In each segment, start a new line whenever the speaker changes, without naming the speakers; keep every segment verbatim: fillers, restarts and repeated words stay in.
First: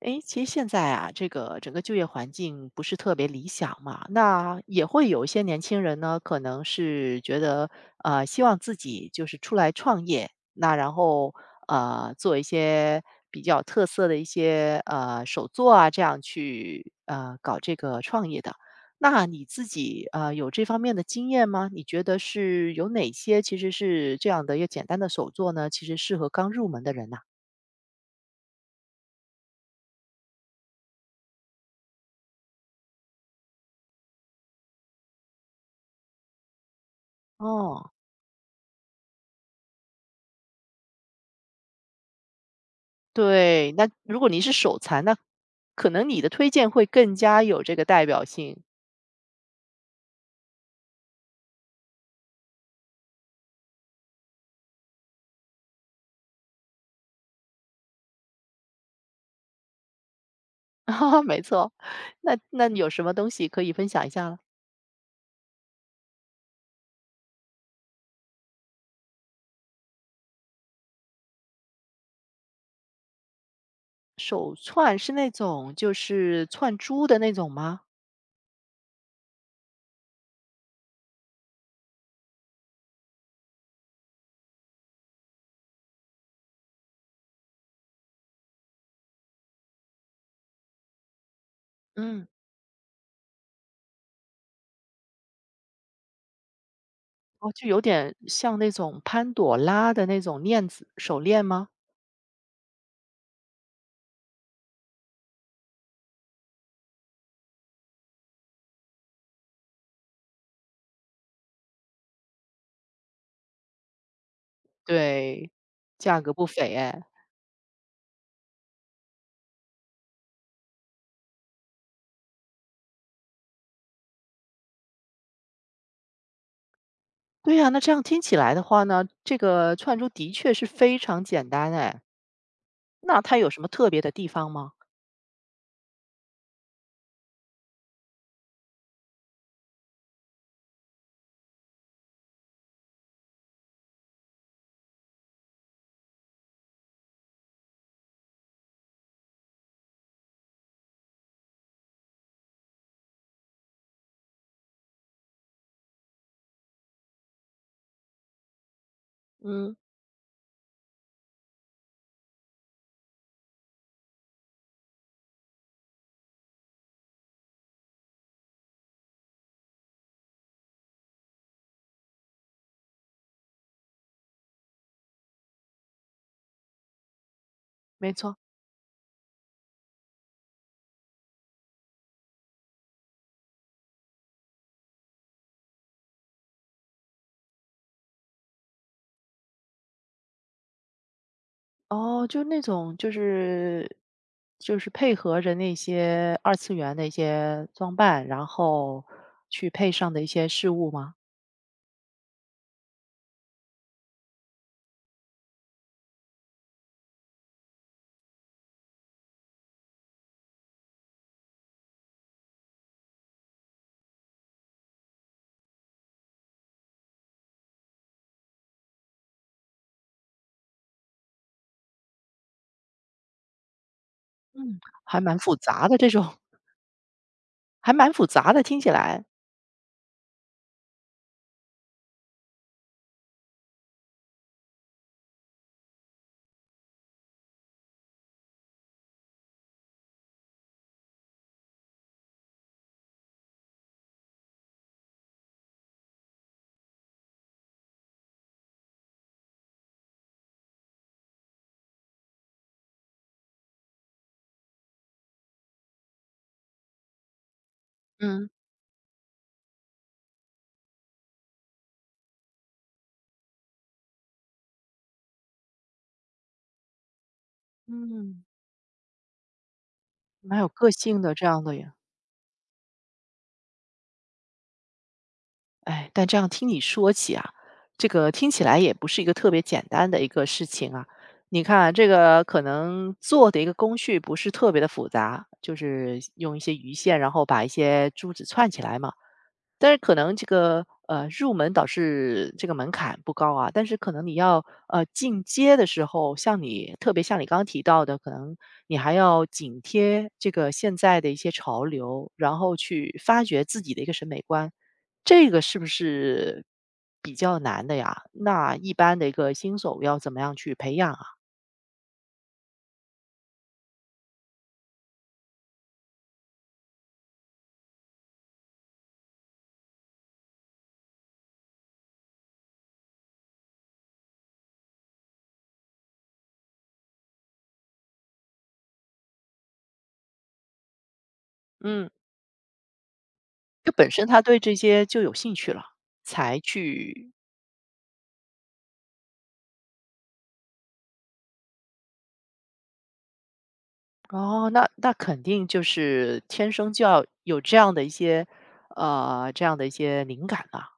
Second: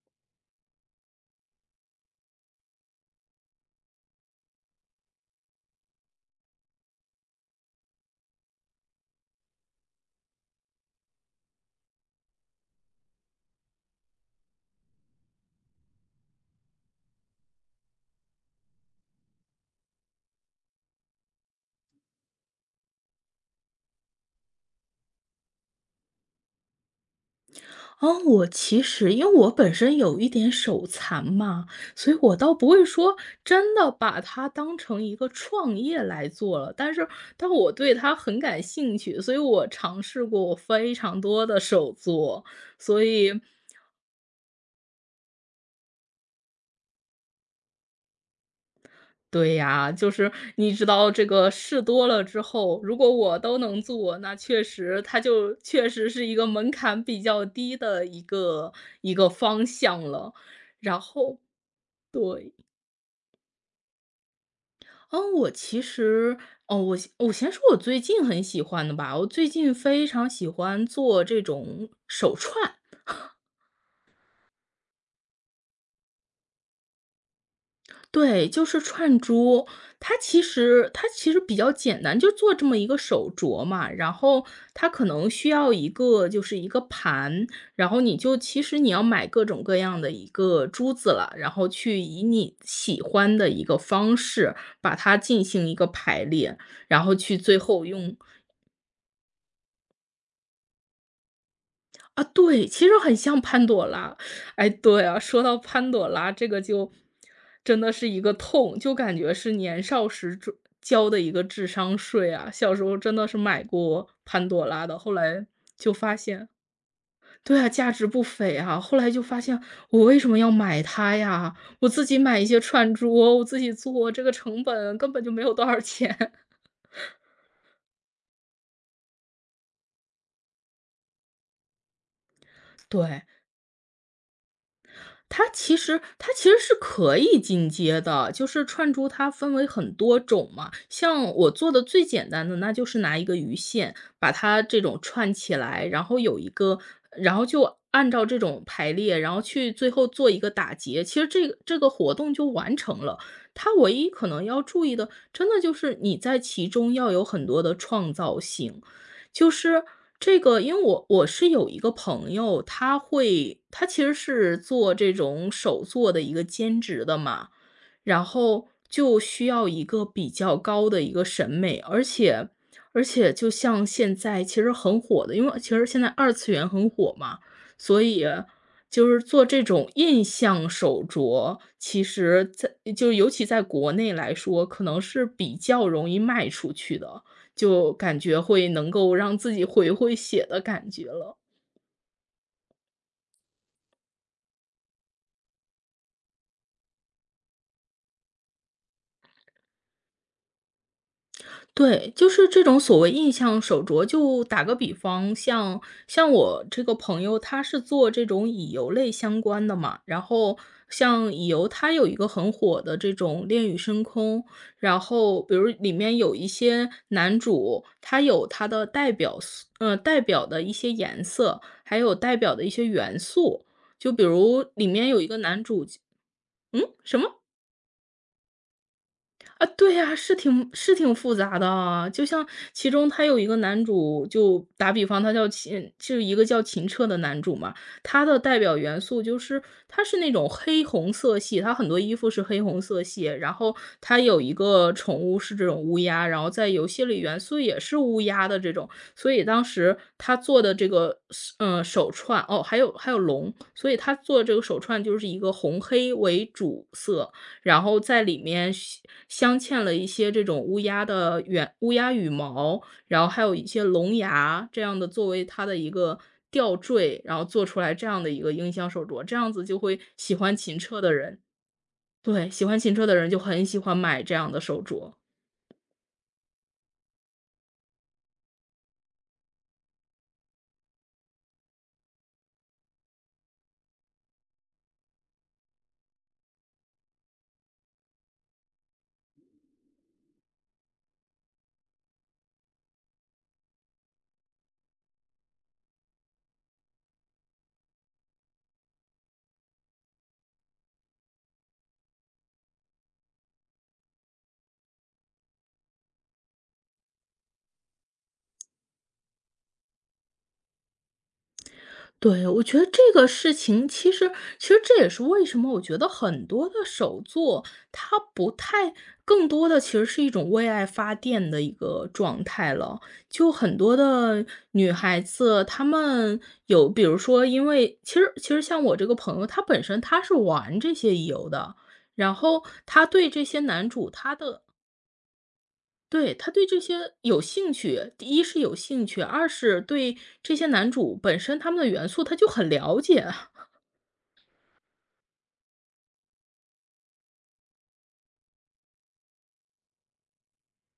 诶，其实现在啊，这个整个就业环境不是特别理想嘛，那也会有一些年轻人呢，可能是觉得，呃，希望自己就是出来创业，那然后呃，做一些比较有特色的一些呃手作啊，这样去呃搞这个创业的。那你自己呃有这方面的经验吗？你觉得是有哪些其实是这样的一个简单的手作呢？其实适合刚入门的人呐。
哦，我其实因为我本身有一点手残嘛，所以我倒不会说真的把它当成一个创业来做了，但是但我
哦。
对它很感兴趣，所以我尝试过我非常多的手作，所以
对，那如果你是手残，那可能你的推荐会更加有这个代表性。
对呀，就是你知道这个事多了之后，如果我都能做，那确实它就确实是一个门槛比较低的一个一个方向了，然
啊
后
没错，那那你有什么东西可以分享一下了？
嗯，我其实，哦，我先我先说我最近很喜欢的吧，我最近非常喜欢做这种手串，
手串是那种就是串珠的那种吗？
对，就是串珠。它其实它其实比较简单，就做这么一个手镯嘛，然后它可能需要一个就是一个盘，然后你就其实你要买各种各样的一个珠子了，然后去以
嗯。
你喜欢的一个方式把它进行一个排列，然后去
哦，
最
就有
后
点
用
像那种潘朵拉的那种链子手链吗？
啊，对，其实很像潘朵拉。哎，对啊，说到潘朵拉这个就真的是一个痛，就感觉是年少时就交的一个智商税啊。小时候真的是买过潘朵拉的，后来
对，
就发
价格不
现
菲哎。
对啊，价值不菲啊。后来就发现我为什么要买它呀？我自己买一些串珠，我自己做，这个成本根本就没有多少钱。
对呀，那这样听起来的话呢，这个串珠的确是非常简单哎，那
对。
它有什么特别的地方吗？
它其实它其实是可以进阶的，就是串珠它分为很多种嘛。像我做的最简单的，那就是拿一个鱼线把它这种串起来，然后有一个然后就按照这种排列，然后去最后做一个打结。其实这个这个活动就完成了。它唯一可能要注意的，真的就是你在其中要有很多的创造性。就
嗯，
是这个，因为我我是有一个朋友，他会他其实是做这种手作的一个兼职的嘛，然后就需要一个比较高的一个审美，而且而且就像现在其实很火的，因为其实现在二次元很火嘛，所
没
以
错。
就是做这种印象手镯，其实在就尤其在国内来说，可能是比较容易卖出去的。就感觉会能够让自己回回血的感觉了。
哦，就那种就是就是配合着那些二次元的一些装扮，然后去配上的一些事物吗？
对，就是这种所谓印象手镯，就打个比方，像像我这个朋友，他是做这种乙游类相关的嘛，然后像乙游，它有一个很火的这种恋与深空，然后比如里面有一些男主，他有他的代表色，呃，代表的一些颜色，还有代表的一些元素，就比如
嗯，
里面
还
有一
蛮
个
复
男主，
杂的这种，
嗯，什么？
还蛮复杂的，听起来。
啊，对呀，是挺是挺复杂的啊。就像其中他有一个男主，就打比方，他叫秦，就是一个叫秦彻的男主嘛。他的代表元素就是他是那种黑红色系，他很多衣服是黑红色系，然后他有一个宠物是这种乌鸦，然后在游戏里元素也是乌鸦的这种。所以当时他做的这个嗯手串哦，还有还有龙，所以他做这个手串就是一个红黑为主色，然后在里
嗯
面镶镶嵌了一些这种乌鸦的羽乌鸦羽毛，然后还有一些龙牙，这样的作为它的一个吊坠，然后做出来这样的一
嗯，
个音箱手镯，这样子就会喜欢
蛮有
秦
个
彻的
性的
人
这样的呀。
对，喜欢秦彻的人就很喜欢买这样的手镯。
哎，但这样听你说起啊，这个听起来也不是一个特别简单的一个事情啊。你看啊这个可能做的一个工序不是特别的复杂，就是用一些鱼线，然后把一些珠子串起来嘛。但是可能这个呃入门导师这个门槛不高啊，但是可能你要呃进阶的时候，像你特别像你刚刚提到的，可能你还要紧贴这个现在的一些潮流，然后去发掘自己的一个审美观，这个是不是比较难的呀？那一般的一个新手要怎么样去培养啊？
对，我觉得这个事情其实其实这也是为什么我觉得很多的手作，它不太更多的其实是一种为爱发电的一个状态了。就很多的女孩子，她们有比如说因为其实其实像我这个朋友，她本身她是玩这些乙游的，
嗯，
然后她对这些男
就
主，
本身
她
他对
的
这些就有兴趣了，
对，他
才
对这些
去。
有兴趣，第一是有兴趣，二是对这些男主本身他们的元素他就很了解。
哦，那那肯定就是天生就要有这样的一些，呃，这样的一些灵感了，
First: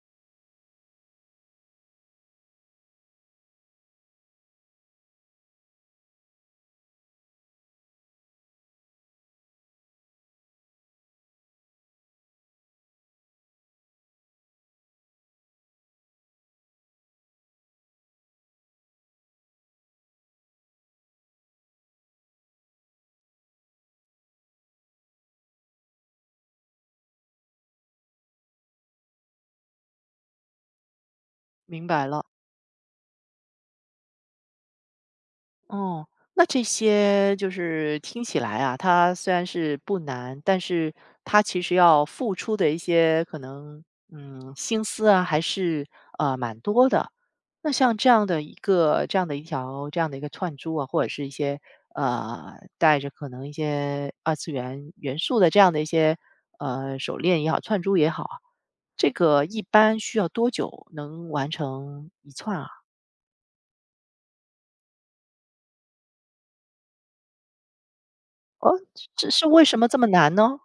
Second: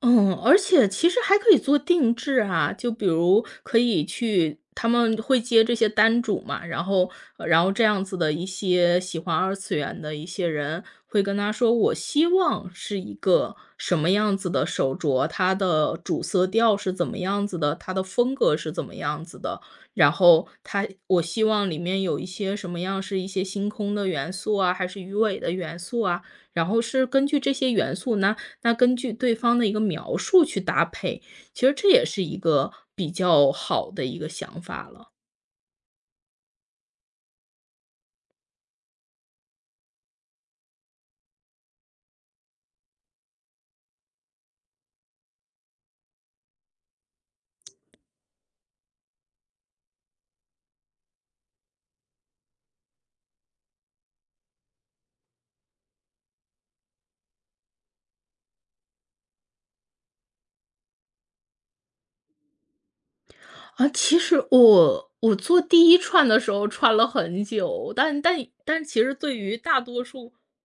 嗯，而且其实还可以做定制啊，就比如可以去他们会接这些单主嘛，然后呃然后这样子的一些喜欢二次元的一些人会跟他说，我希望是一个什么样子的手镯，它的主色调是怎么样子的，它的风格是怎么样子的，然后它我希望里面有一些什么样是一些星空的元素啊，还是鱼尾的元素啊，然后是根据这些元素呢。那根据对方的一个描述去搭配，其实
明
这也
白
是
了。
一个比较好的一个想法了。
哦，那这些就是听起来啊，它虽然是不难，但是它其实要付出的一些可能，嗯，心思啊，还是呃蛮多的。那像这样的一个、这样的一条、这样的一个串珠啊，或者是一些呃带着可能一些二次元元素的这样的一些呃手链也好、串珠也好啊，这个一般需要多久能完成一串啊？
啊，其实我我做第一串的时候串了很久，但但但其实
这
对
是
于
为什
大
么这
多
么
数
难呢？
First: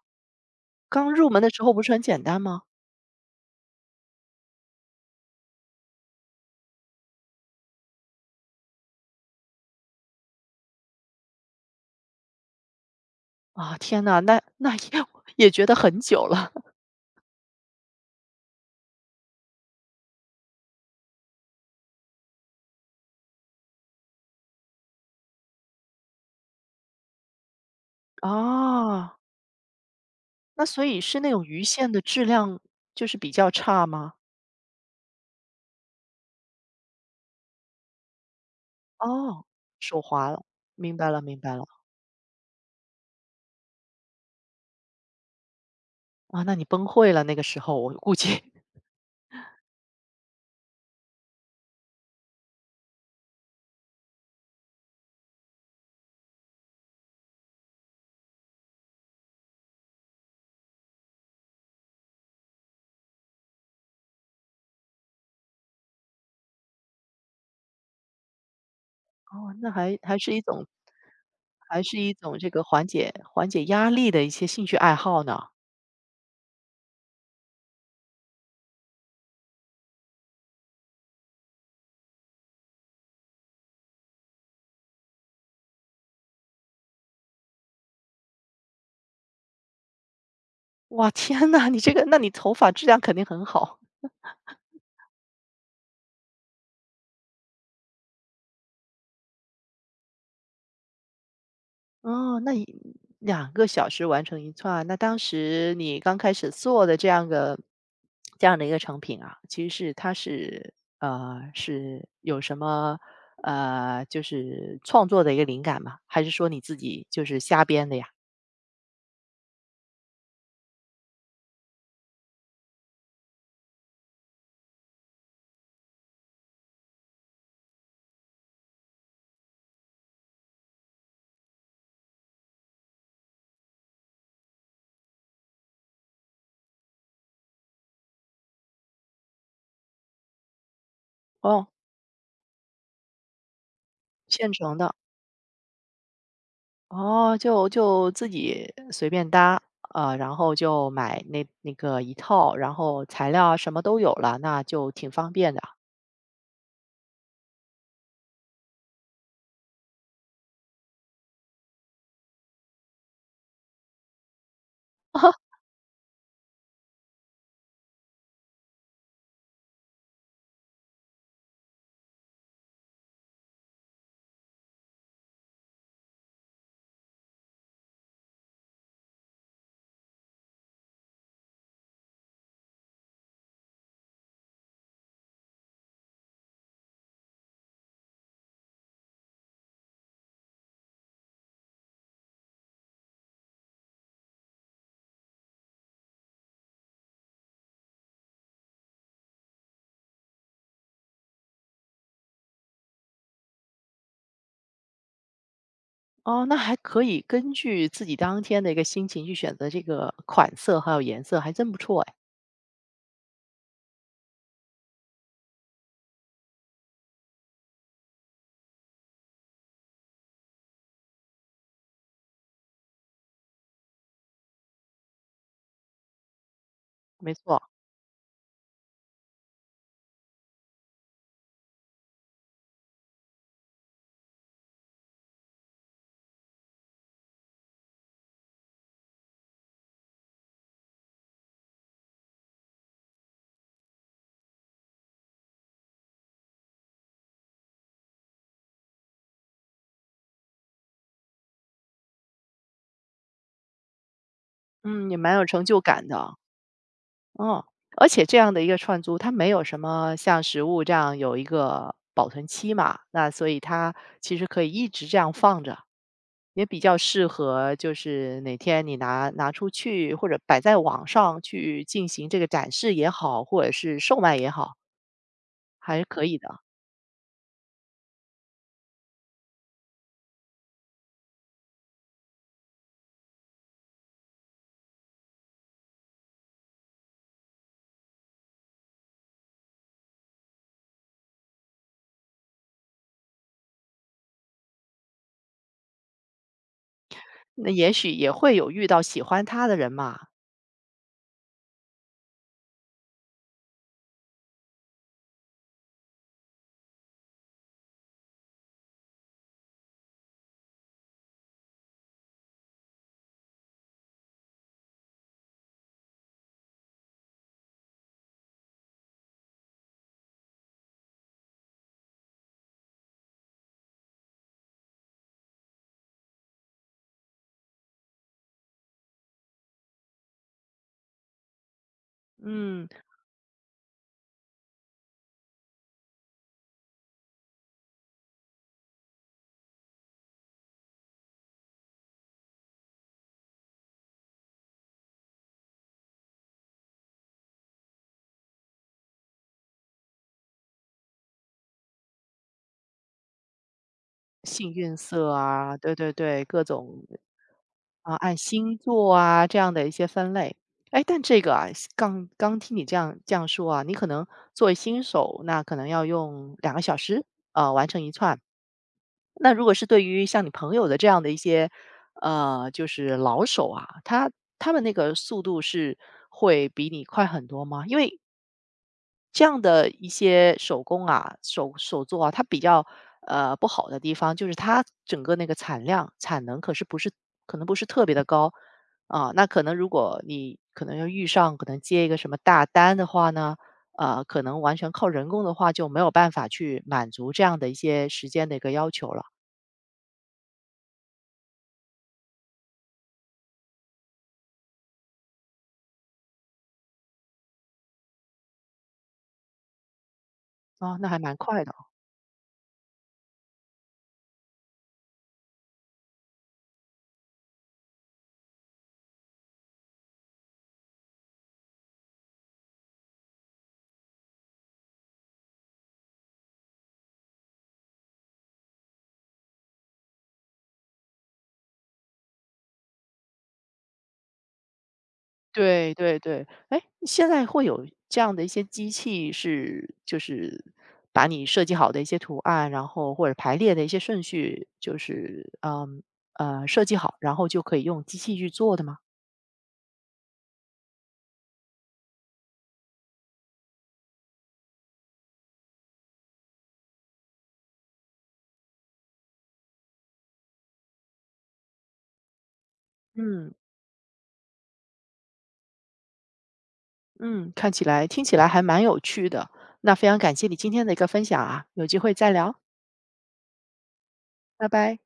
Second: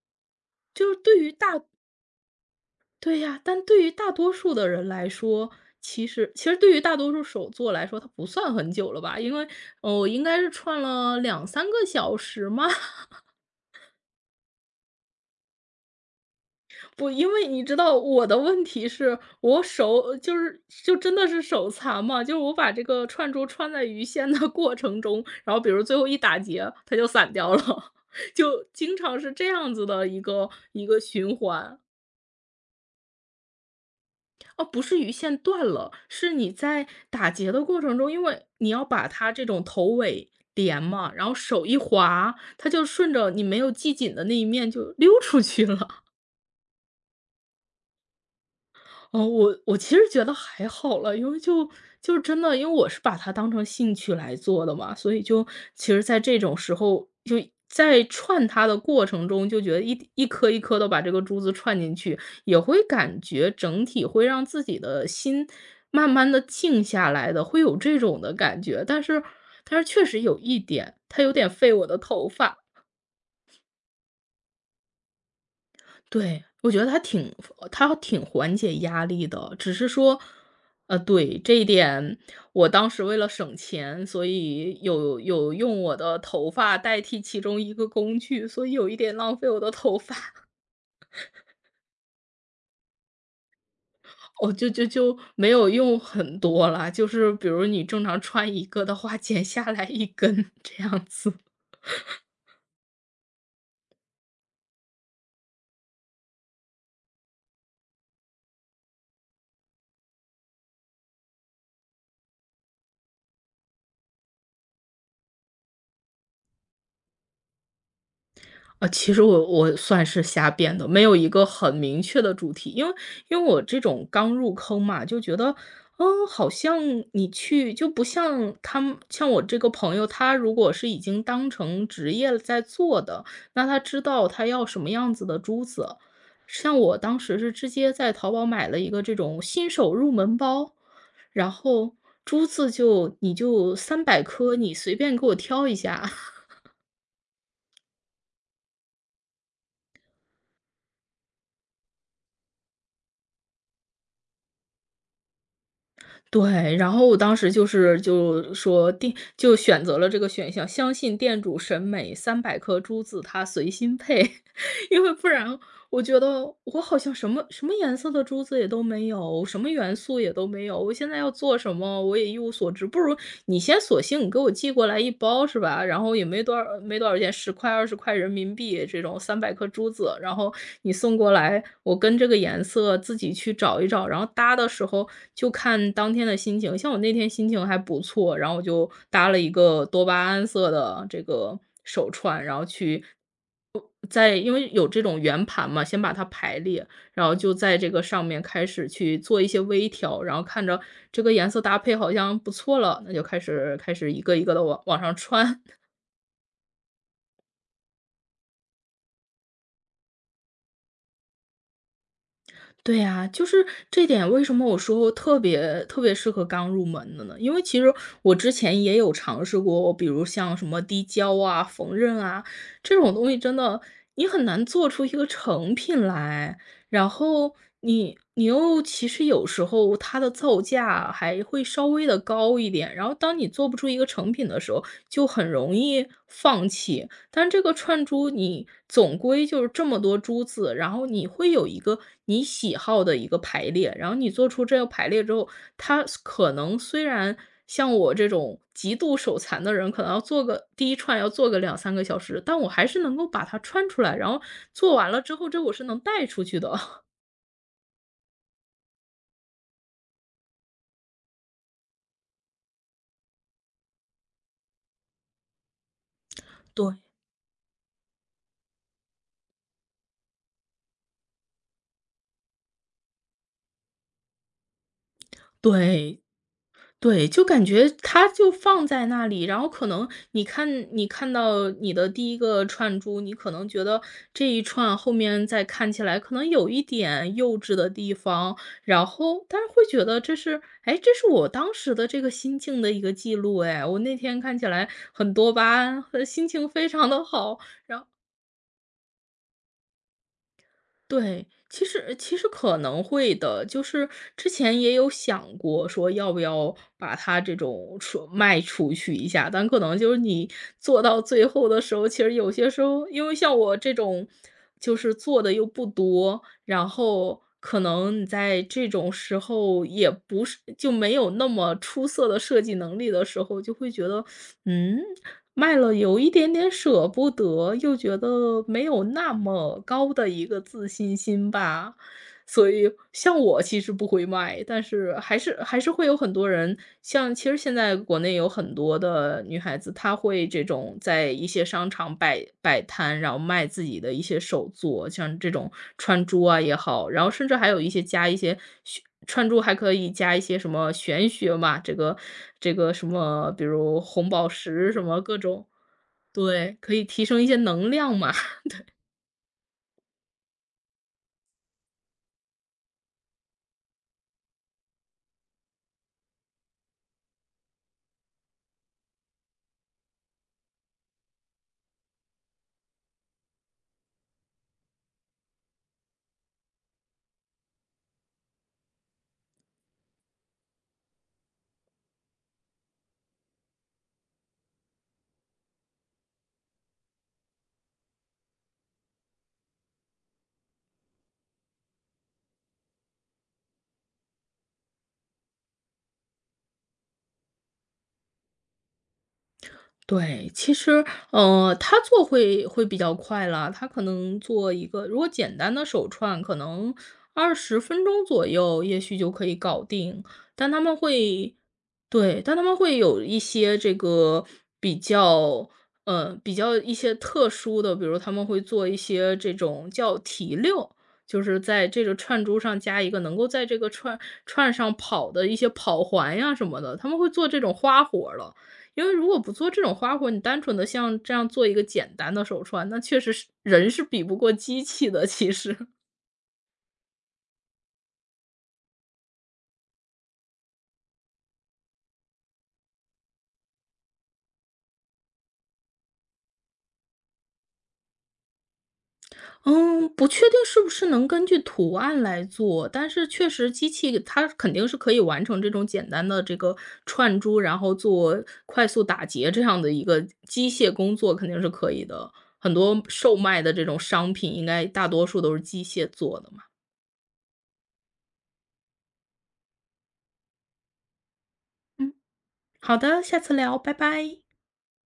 就是
刚
对
入
于
门的时
大
候不是很简单吗？
对呀，但对于大多数的人来说，其实其实对于大多数手作来说，它不算很久了吧，因为，呃，我应该是串了两三个小时吗？
啊，天呐，那那也也觉得很久了。
不，因为你知道我的问题是我手就是就真的是手残嘛，就是我把这个串珠穿在鱼线的 过程中，然后比如最后一打结，它就散掉了，就经
啊。
常是这样子的一个
那所
一个
以是那
循
种鱼
环。
线的质量就是比较差吗？
哦，不是鱼线断了，是你在打结的过程中，因为你要把它
哦，
这种头
手滑
尾
了，
连
明白
嘛，
了
然后
明白了。
手一滑，它就顺着你没有系紧的那一面就溜出去了。
啊，那你崩溃了那个时候，我估计。
哦，我我其实觉得还好了，因为就就真的因为我是把它当成兴趣来做的嘛，所以就其实在这种时候，就在串它的过程中，就觉得一一颗一颗的把这个珠子串进去，也会感觉整体会让自己的心慢慢的静下来的，会有这种的感觉。但是
哦，那
但是
还
确
还
实
是
有
一
一
种
点，它有点费
还
我的
是一
头
种这
发。
个缓解缓解压力的一些兴趣爱好呢。
对，我觉得它挺它挺缓解压力的，只是说，呃，对，这一点我当时为了省钱，所以有有用我的头发代替其中一个工具，所以有一点浪费我的头发，
哇，天呐，你这个那你头发质量肯定很好。
我就就就没有用很多啦，就是比如你正常穿一个的话，剪下来一根 这样子。
哦，那两两个小时完成一串，那当时你刚开始做的这样的这样的一个成品啊，其实是它是呃，是有什么，呃，就是创作的一个灵感吗？还是说你自己就是瞎编的呀？
啊，其实我我算是瞎编的，没有一个很明确的主题，因为因为我这种刚入坑嘛，就觉得，嗯，好像你去就不像他们，像我这个朋友，他如果是已经当成职业了在做的，那他知道他要什么样子的珠子。像我当时是直接在淘宝买了一个这种新手入门包，然
哦，
后珠子就你就三百
现
颗，你
成的，
随便给我挑一下。
哦，就就自己随便搭，啊，呃然后就买那那个一套，然后材料啊什么都有了，那就挺方便的啊。
对，然后我当时就是就说店就选择了这个选项，相信店主审美三百颗珠子他随心配。因为不 然我觉得我好像什么什么颜色的珠子也都没有，什么元素也都没有，我现在要做什么我也一无所知。不如你先索性给我寄过来一包是吧？然后也没多少没多少钱十块、二十块人民币这种三百颗珠子，然后你送过来，我跟这个颜色自己去找一找，然后搭的时候就看当天的心情。像我那天心情还不错，然后我就搭了一个多巴胺色的这个手串，然后去在因为有这种圆盘嘛，先把它排列，然后就在这个上面开始去做一些微调，然后看着这个颜色搭配好像不错了，那就开始开始一个一个的往往上穿。
哦，那还可以根据自己当天的一个心情去选择这个款色还有颜色，还真不错哎。
对呀，就是这点，为什么我说特别特别适合刚入门的呢？因为其实我之前也有尝试过，比如像什么滴胶啊、缝纫啊这种东西，真的你很难做出一个成品来。然
没
后
错，
你你又其实有时候它的造价还会稍微的高一点，然后当你做不出一个成品的时候，就很容易放弃。但这个串珠你总归就是这么多珠子，然后你会有一个你喜好的一个排列，然后你做出这个排列之后，它可能虽然像我这种极度手残的人，可能要做个第一串要做个两三个小时，但我还是能够把它串出来，然后做
嗯，
完
也
了
蛮
之
有
后，这
成
我
就
是能
感
带
的。
出去的。
嗯，而且这样的一个串珠，它没有什么像实物这样有一个保存期嘛，那所以它其实可以一直这样放着，也 比较
对。
适合就是哪天你拿拿出去或者摆在网上去进行这个展示也好，或者是售卖也好，还是
对。
可以的。
对，就感觉它就放在那里，然后可能你看你看到你的第一个串珠，你可能觉得这一串后面再看起来可能有一点幼稚的地方，然后但是会觉得这是，哎，这是我当时的这个心境的一个记录。哎，我那天看起来很多巴胺，呃心情非常的好。
那也许也会有遇到喜欢它的人嘛。
对，其实其实可能会的，就是之前也有想过说要不要把它这种出卖出去一下，但可能就是你做到最后的时候，其实有些时候，因为像我这种，就是做的又不多，然后可能你在这种时候也不是就没有那么出色的设计能力的时候，就会觉得，嗯，卖了有一点点舍不得，又觉得没有那么高的一个自信心吧。所
嗯，
以像我其实不会卖，但是还是还是会有很多人，像其实现在国内有很多的女孩子，她会这种在一些商场摆摆摊，然后卖自己的一些手作，像这种串珠啊也好，然后甚至还有一些加一些玄串珠还可以加一些什么玄学嘛，这个这个什么，比如红宝
幸
石
运
什么
色
各种，
啊，对对对，各
对，可
种
以提升一些能
啊，
量嘛。
按星座啊这样的一些分类。哎，但这个啊，刚刚听你这样这样说啊，你可能作为新手，那可能要用两个小时啊完成一串。那如果是对于像你朋友的这样的一些呃，就是老手啊，他他们那个速度是会比你快很多吗？因为这样的一些手工啊、手手作啊，它比较呃不好的地方就是它整个那个产量、产能可是不是可能不是特别的高啊。那可能如果你可能要遇上可能接一个什么大单的话呢，呃，可能完全靠人工的话就没有办法去满足这样的一些时间的一个要求了
对，其实，呃，他做会会比较快了，他可能做一个如果简单的手串，可能二十分钟左右，也许就可以搞定。但他们
啊。那还蛮
会
快的。
对，但他们会有一些这个比较呃，比较一些特殊的，比如他们会做一些这种叫提溜，就是在这个串珠上加一个能够在这个串串上跑的一些跑环呀什么的，他们会做这种花活了。因为如果不做这种花活，你单纯的像这样做一个简单的手串，那确实是人是比不过机器的，其实。
对对对，哎，现在会有这样的一些机器是就是把你设计好的一些图案，然后或者排列的一些顺序，就是，嗯，呃，设计好，然后就可以用机器去做的吗？
嗯，不确定是不是能根据图案来做，但是确实机器它肯定是可以完成这种简单的这个串珠，然后做快速打结这样的一个机械工作肯定是可以的。很多售
嗯，
卖的这种商品应该大多数都是机械做的嘛。
嗯，看起来听起来还蛮有趣的，那非常感谢你今天的一个分享啊，有机会
嗯，
再聊，
好的，下次聊，拜拜。
拜拜。